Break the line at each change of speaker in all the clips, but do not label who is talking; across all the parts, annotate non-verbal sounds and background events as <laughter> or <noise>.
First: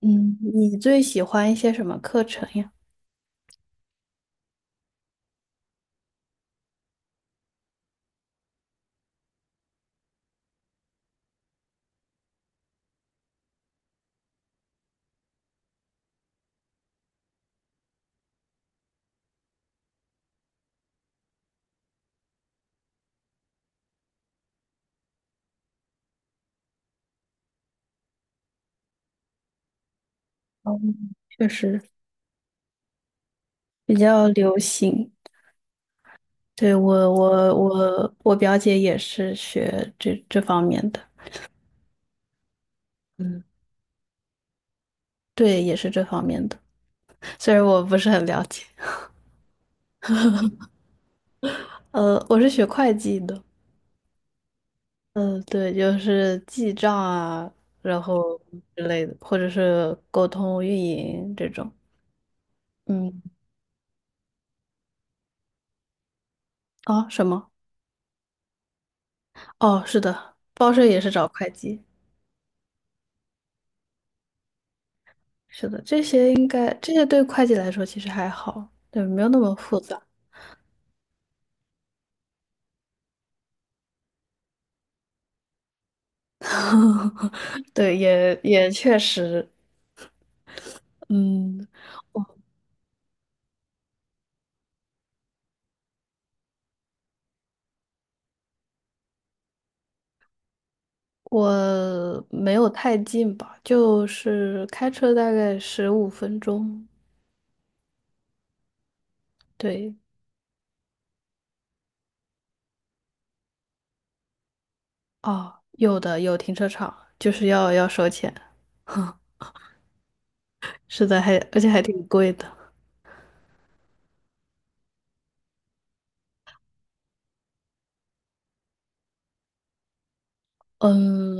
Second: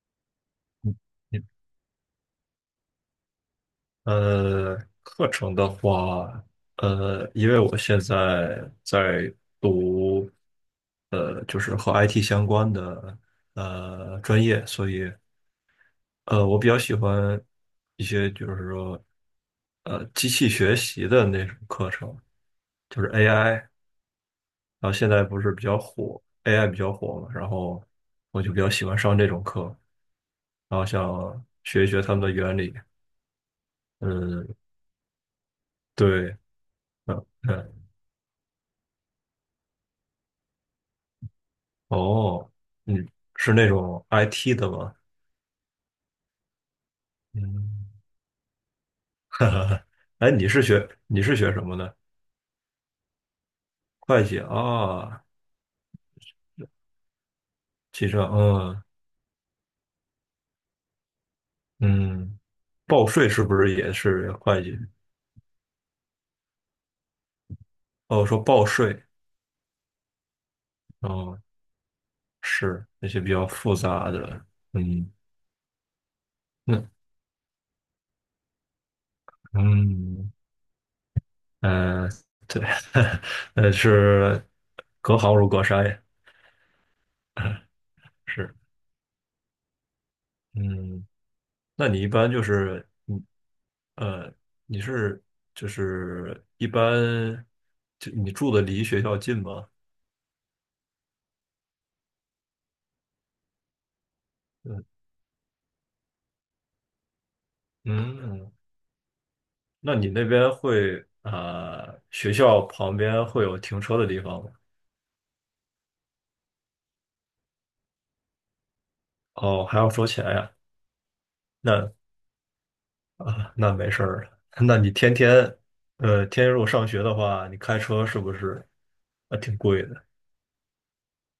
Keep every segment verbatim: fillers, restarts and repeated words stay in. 嗯，你最喜欢一些什么课程呀？
呃，课程的话，呃，因为我现在在读，呃，就是和 I T 相关的呃专业，所以呃，我比较喜欢一些就是说，呃，机器学习的那种课程，就是 A I，然后现在不是比较火，A I 比较火嘛，然后我就比较喜欢上这种课，然后
嗯，
想
确
学一
实
学他们的原理。
比较
嗯，
流行。
对。
对，我，
嗯。
我，
嗯。
我，我表姐也是学这这方面的。
哦。嗯，
嗯，
是那种 I T 的吗？
对，也是这方面的，虽然我
嗯。
不是很了解。
<laughs> 哈哈哈。哎，你是学你是学什么的？
呃，我是学会计的。
会计啊。
嗯，对，就是记账啊，然
记账。
后
嗯，
之类的，或者是沟通运营这种。
嗯。报
嗯，
税是不是也是会计？
啊，什么？
哦，说报税。
哦，是的，报社也是找
哦，
会计。
是那些比较复杂的。嗯。
是的，这些应该这
那
些对会计来说其实还好，对，没有那么复杂。
嗯呃，对。<laughs> 呃是隔行如隔山呀。<laughs>
<laughs> 对，也
是。
也确实。
嗯。
嗯，
那你一般
我
就是呃，你是就是一般，就你住的离学校近吗？
我没有太近吧，就是
嗯，
开车大概十五分钟。
嗯。
对，
那你那边会啊学校旁边会有停车的地方吗？
哦，有的有停车场，就是要要收钱，
哦，还要收钱呀？
是的，还而且还
那
挺贵的。
啊，那没事儿了。 <laughs> 那你天天呃天天如果上学的话，你开车是不是啊挺贵的？
嗯，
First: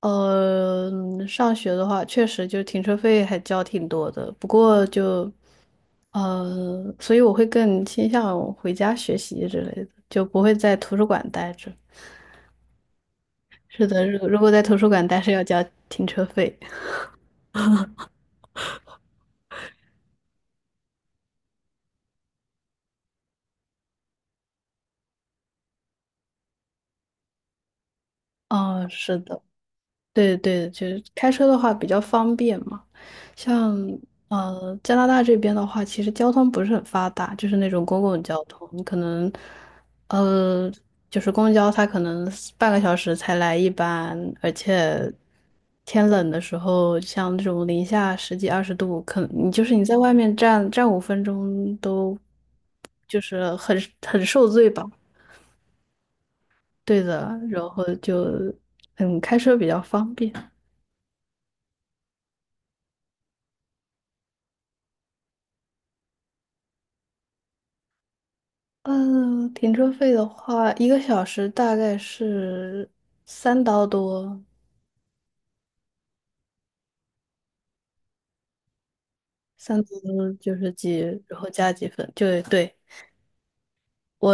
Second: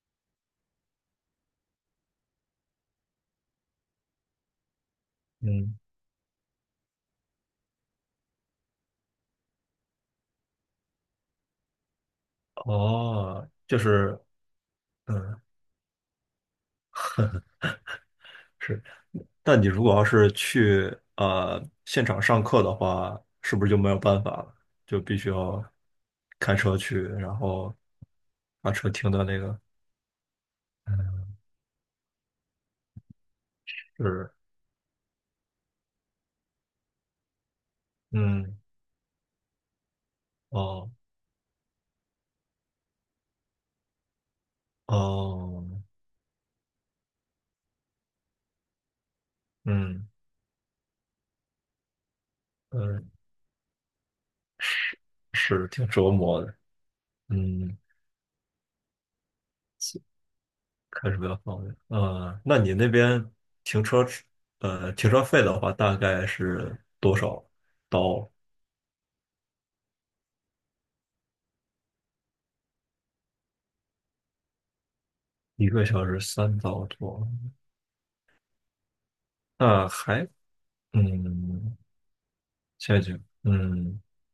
呃，上学的话，确实就停车费还交挺多的，不过就，
嗯。
呃，所以我会更倾向回家学习之类的，就不会在图书馆待着。
哦，就
是的，
是
如如果在图书馆待着
嗯。
要交停车费。
是。但你如果要是去呃现场上课的话，是不是就没有办法了？就必须要开车去，然后把
哦，
车停
是
到那
的。
个。
对对，就是开车的话比较方便嘛。像
是。
呃加拿大这边的话，其实交通不是很发达，就是那种公共交
嗯。
通，你可能呃
哦。
就是公交它可能半个小时才来一班，而且
哦。
天冷的时候，像这种零下十几二十度，可你就是你在
嗯。
外面站站五分钟都
嗯。
就是很很受罪吧。
是，是挺折磨的。
对的，然
嗯，
后就嗯开车比较方便。
开车比较方便。呃，那你那边停车，呃，停车费的话大概是多少刀？
嗯，停车费的话，一个小时大概是三刀多，
一个小时三刀多。
三
那
刀
还，
多就是几，然后加
嗯。
几分，就对，
陷阱。嗯。
我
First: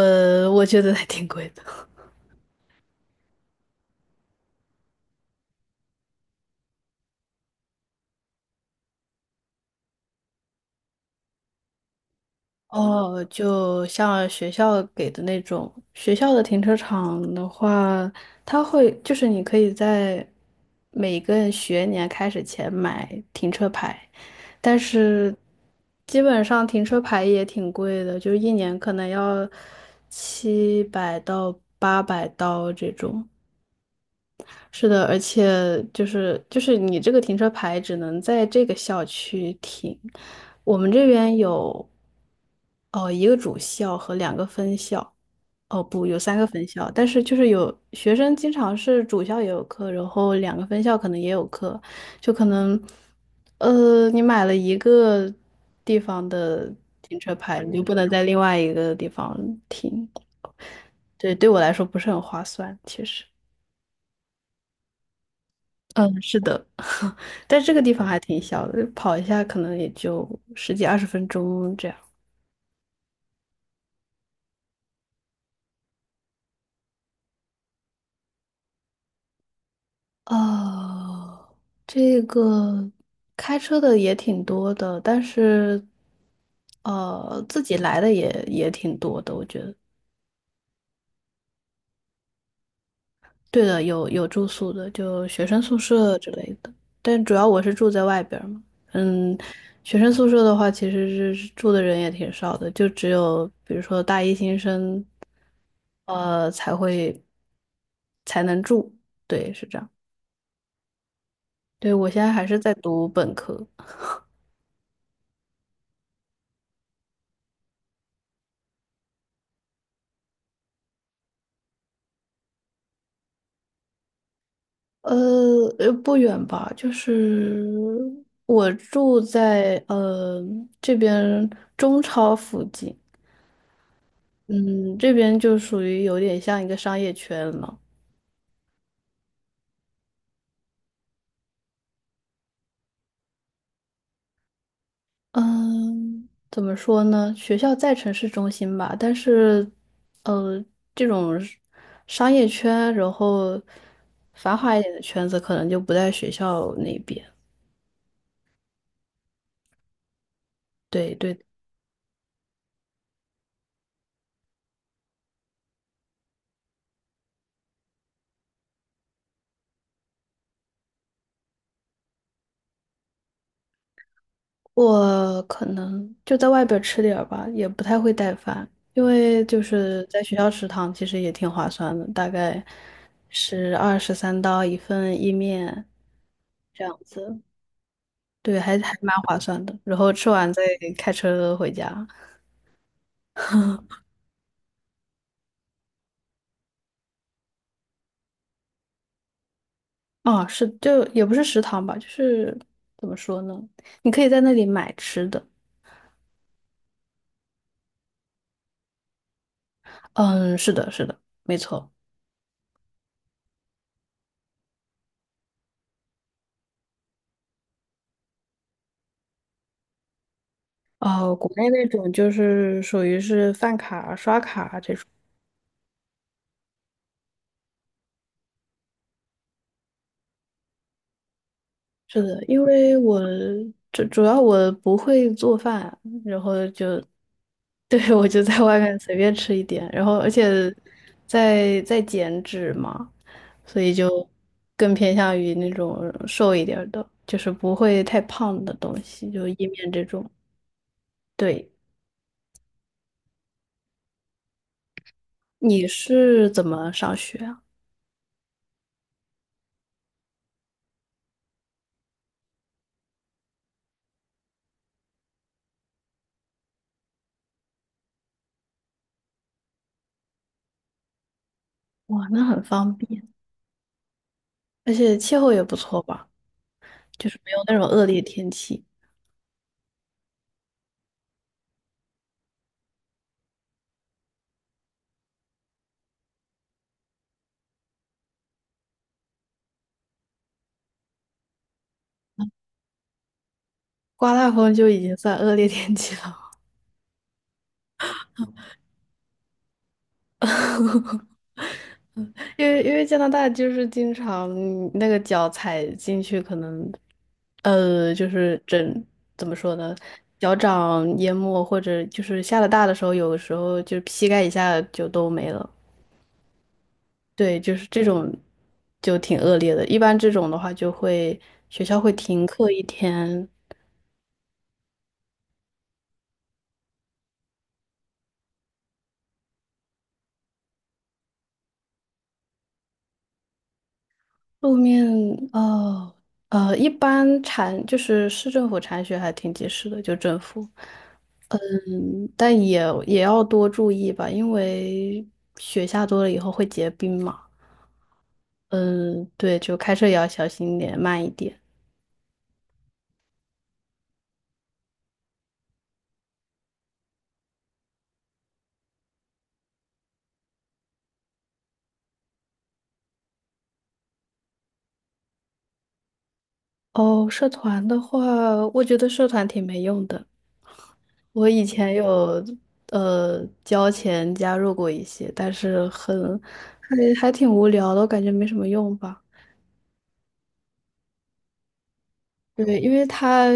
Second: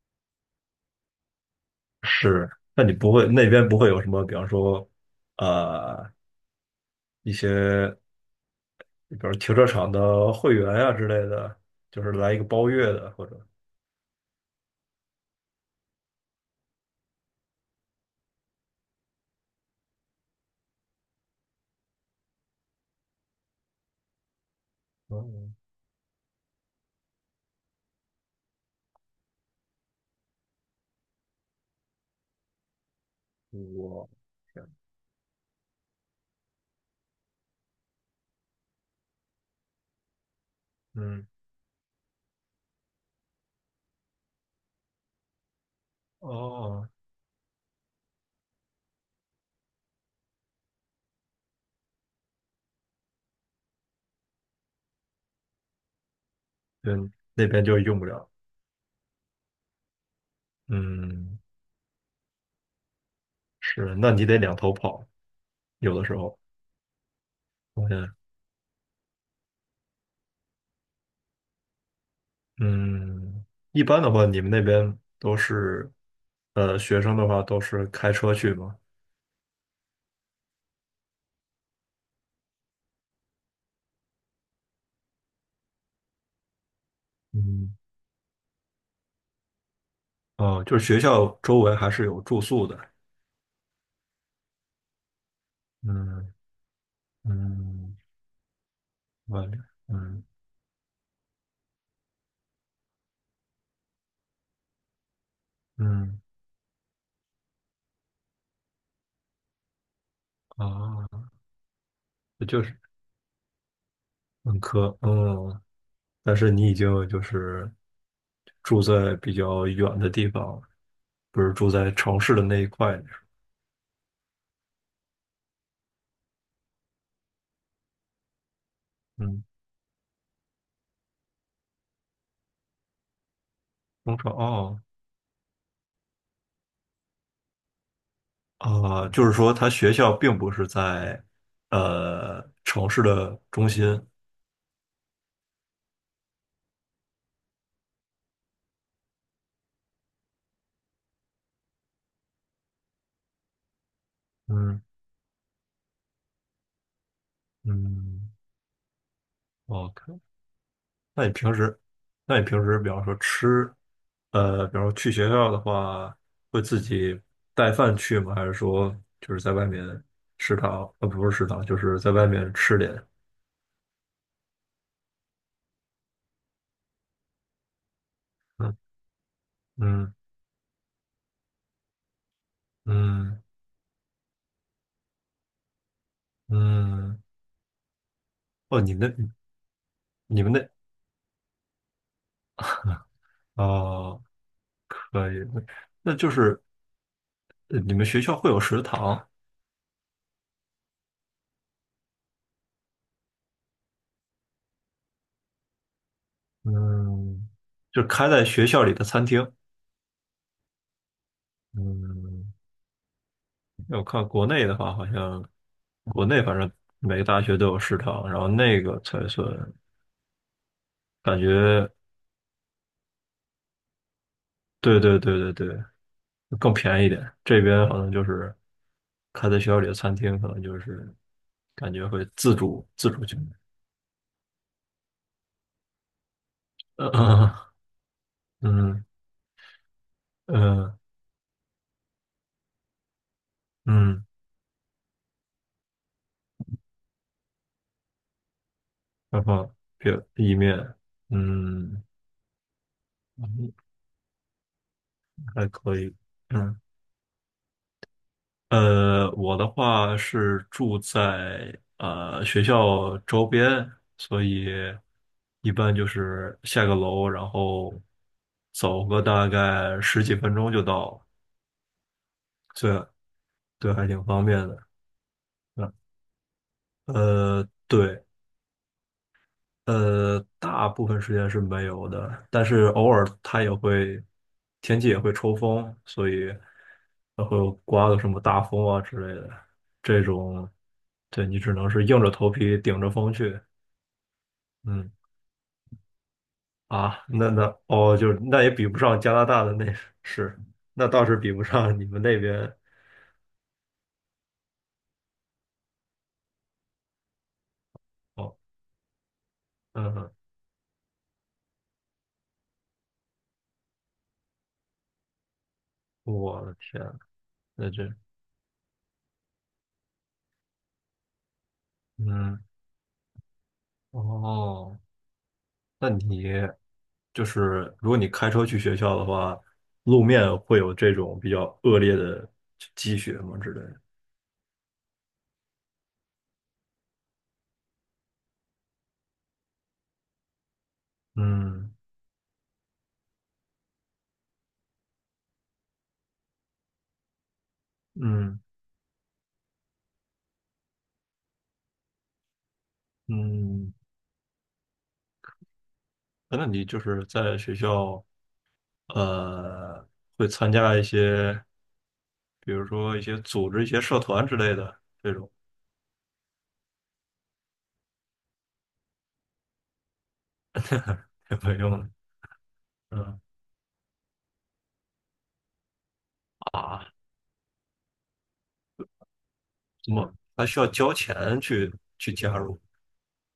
我觉得还挺贵的。
是。那你不会那边不会有什么，比方说，呃，一些，比如停车场的会员啊之类的，就是来一个包月的，
哦，
或者，
就像学校给的那种，学校的停车场的话，它会就是你可以在每个学年开始前买停车牌，但是
嗯，
基本上停车牌也挺贵的，就是一年可能要七百到八百刀这种。
我
是的，而且就是就是你这个停车牌只能在这个校区停，我们这
嗯，
边有哦一个主校和两个分校，哦不，有三个分
哦，
校，但是就是有学生经常是主校也有课，然后两个分校可能也有课，就可能呃你买了一个地方的
对，
停车
那
牌，
边
你
就
就不
用不
能在
了。
另外一个地方停，对，
嗯。
对我来说不是很划算，其实。
是，那你得两头跑，有的时
嗯，
候。
是的。但这个
我
地
也
方还挺小的，跑一下可能也就十几二十分钟这样。
嗯，一般的话，你们那边都是，呃，学生的话都是开车去吗？
哦，这个开车的也挺多的，但是呃，自
嗯。
己来的也也挺多的，我觉得。
哦，就是学校周围还是有住宿的。
对的，有有住宿的，就学生宿舍之
嗯，
类的。但主要我是住
嗯。
在外边儿嘛，嗯，
完了。
学生
嗯
宿舍的话，其实是住的人也挺少的，就只有比如说大一新生，
嗯
呃，才会才能住。对，是这样。
啊，
对，我现在还
也
是
就
在
是
读本科，
本科。嗯，但是你已经就是住在比较远的地方了，不是住在城市的那一块。
呃，呃不远吧，就是我住
嗯。
在呃这边中超附近。
中超哦。
嗯，这边就属于有点像一个商业圈了。
啊，就是说他学校并不是在呃城市的中心。
嗯，怎么说呢？学校在城市中心吧，但是，呃，这种是商业圈，然后繁华一
嗯，
点的圈子，可能就不在学校那边。
嗯，OK。
对
那你
对，
平时，那你平时，比方说吃，呃，比方说去学校的话，会自己带饭去吗？还是说就是在外面食堂，呃，不是食堂，就是在外面吃点？
我可能就在外边吃点儿吧，也不太会带饭，
嗯，
因为就是
嗯，
在学校食堂其实也挺划算的，大概
嗯，
是二十三刀一份意面这样
嗯。
子。对，还
哦，你
还蛮
们那
划算的。然后吃
你
完
们那
再开车回家。
哦。可以，那那就是呃你们学校会有食堂。
哦，是，就也不是食堂吧，就是怎么说呢？你可以在那里买吃的。
嗯，就开在学校里的餐厅。
嗯，是的，是的，没错。
嗯。我看国内的话，好像国内反正每个大学都有食堂，然后那个才算
哦，
感
国内那
觉。
种就是属于是饭卡、刷卡这
对，
种。
对，对，对，对，更便宜一点。这边好像就是开在学校里的餐厅，可能就是感觉
是
会
的，
自
因
主
为
自
我
主去买。
主主要我不会做饭，然后就
呃
<laughs> 对，我就在外面
嗯，
随便吃一点，然后而且
嗯，
在在减脂嘛，所以
嗯，
就更偏向于那种瘦一点儿的，就是不会太胖的东西，
然
就意
后
面这
比如
种。
意面。
对，
嗯，还
你
可以。
是怎
嗯。
么上学啊？
呃，我的话是住在呃学校周边，所以一般就是下个楼，然后走个大概十几分钟就到了，
哇，那很
所
方
以
便，
对，还挺方便的。
而且气候也不
嗯，
错吧，就是没有
呃，
那种恶劣
对。
天气。
呃，大部分时间是没有的，但是偶尔它也会，天气也会抽风，所以它会刮个什么大风啊之类的。这种，对你只能是硬着头皮顶着风去。
刮大风就已
嗯
经算恶劣天气了。
啊，那那哦，就是那也比不上加拿大的那。是，那倒是比不上你们那
因
边。
为因为加拿大就是经常你那个脚踩进去，可能呃，就
哦。
是整怎么说呢，
嗯。
脚掌淹没，或者就是下了大的时候，有的时候就是膝盖以下就都没了。
我的天。
对，就是
那
这
这。
种就挺恶劣的。一般这种的话，就会学校会停
嗯。
课一天。
哦。那你。就是如果你开车去学校的话，路面会有这种比较恶劣的积雪嘛之类的。
路面哦呃，一般铲就是市政府铲雪还挺及时的，就政府。
嗯，
嗯，但也也要多注意吧，因为雪下多了以后会结冰嘛。
嗯，
嗯，对，就开车也要小心一点，慢一点。
嗯。那你就是在学校呃会参加一些，比如说一些组织一些社团之类的这种
哦，社团的话，我觉得社团挺没用的。我
有
以
没有
前
呢？
有
嗯。
呃交钱加入过一些，但是很还
啊，
还挺无聊的，我感觉没什么用吧。
怎么还需要交钱去去加
对，
入？
因为它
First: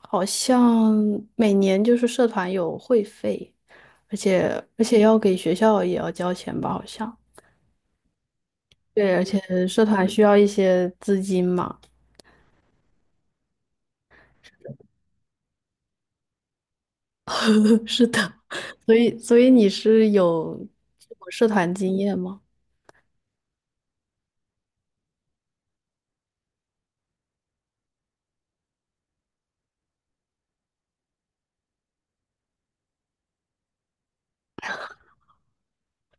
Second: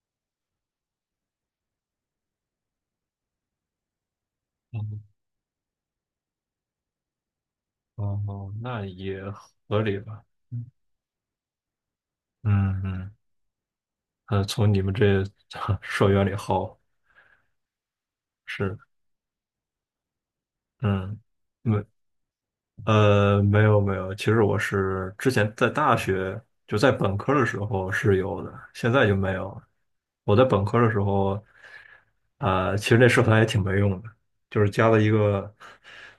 好像每年就是社团有会费，而且而且
嗯。
要给学校也要交钱吧，好像。
哦，那
对，
也
而且
合
社
理
团需
吧。
要一些资金嘛。
嗯，嗯，呃，从你们这 <laughs> 社员里薅。
<laughs> 是的，
是。
所以所以你是有这
嗯。
种社团
没，
经验吗？
呃，没有没有。其实我是之前在大学，就在本科的时候是有的，现在就没有了。我在本科的时候，啊、其实那社团也挺没用的，就是加了一个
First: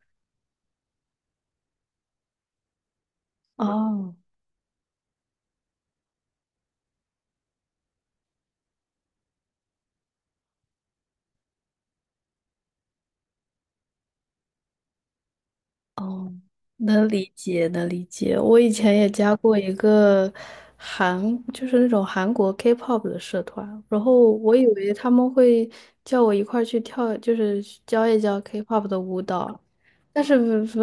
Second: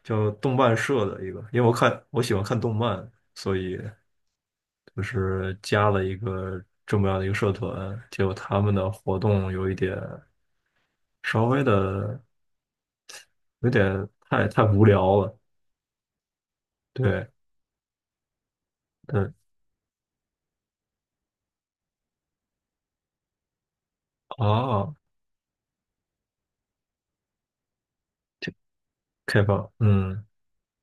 叫动漫社的一个，因为我看我喜欢看动漫，所以
哦
就是加了一个这么样的一个社团，结果他们的活动有一点稍微的有点太太无聊了。
哦，能
对。
理解，能理解。我以前也
嗯。
加过一个韩，就是那种韩国 K-pop 的社团，然后我以为
哦，
他们会叫我一块儿去跳，就是教一教
这
K-pop 的舞
开
蹈，
放。
但
嗯
是不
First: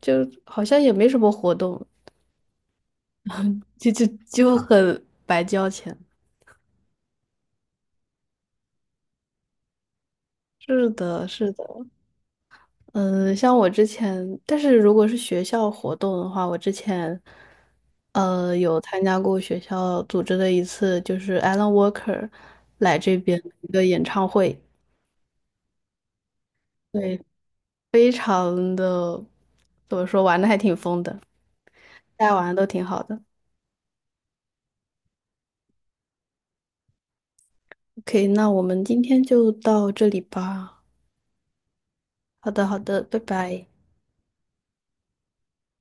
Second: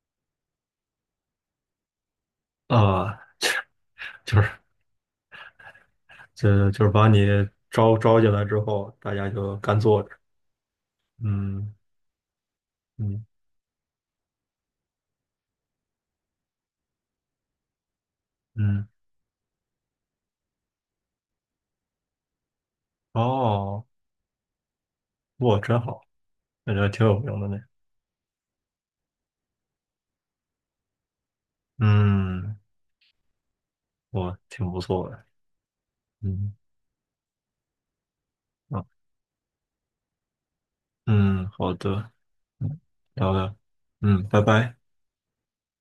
就好像也没什么活动，
啊，
就就
就是
就很白交钱。
就就是把你招招进来之后，大家就干坐着。
是的，是的，
嗯，嗯，
嗯，像我之前，但是如果是学校活动的话，我之前，呃，有
嗯。
参加过学校组织的一次，就是 Alan Walker 来这边的一个
哦。
演唱会，
哇，真好，感觉挺有
对，
名的呢。
非常的，怎么说，玩的还挺疯的，大家玩
嗯。
的都挺好的。
哇，挺不错的。嗯。
OK，那我们
啊。
今天就到这里吧。
嗯，好的。
好的，好
嗯。
的，拜
聊聊。
拜。
嗯，拜拜。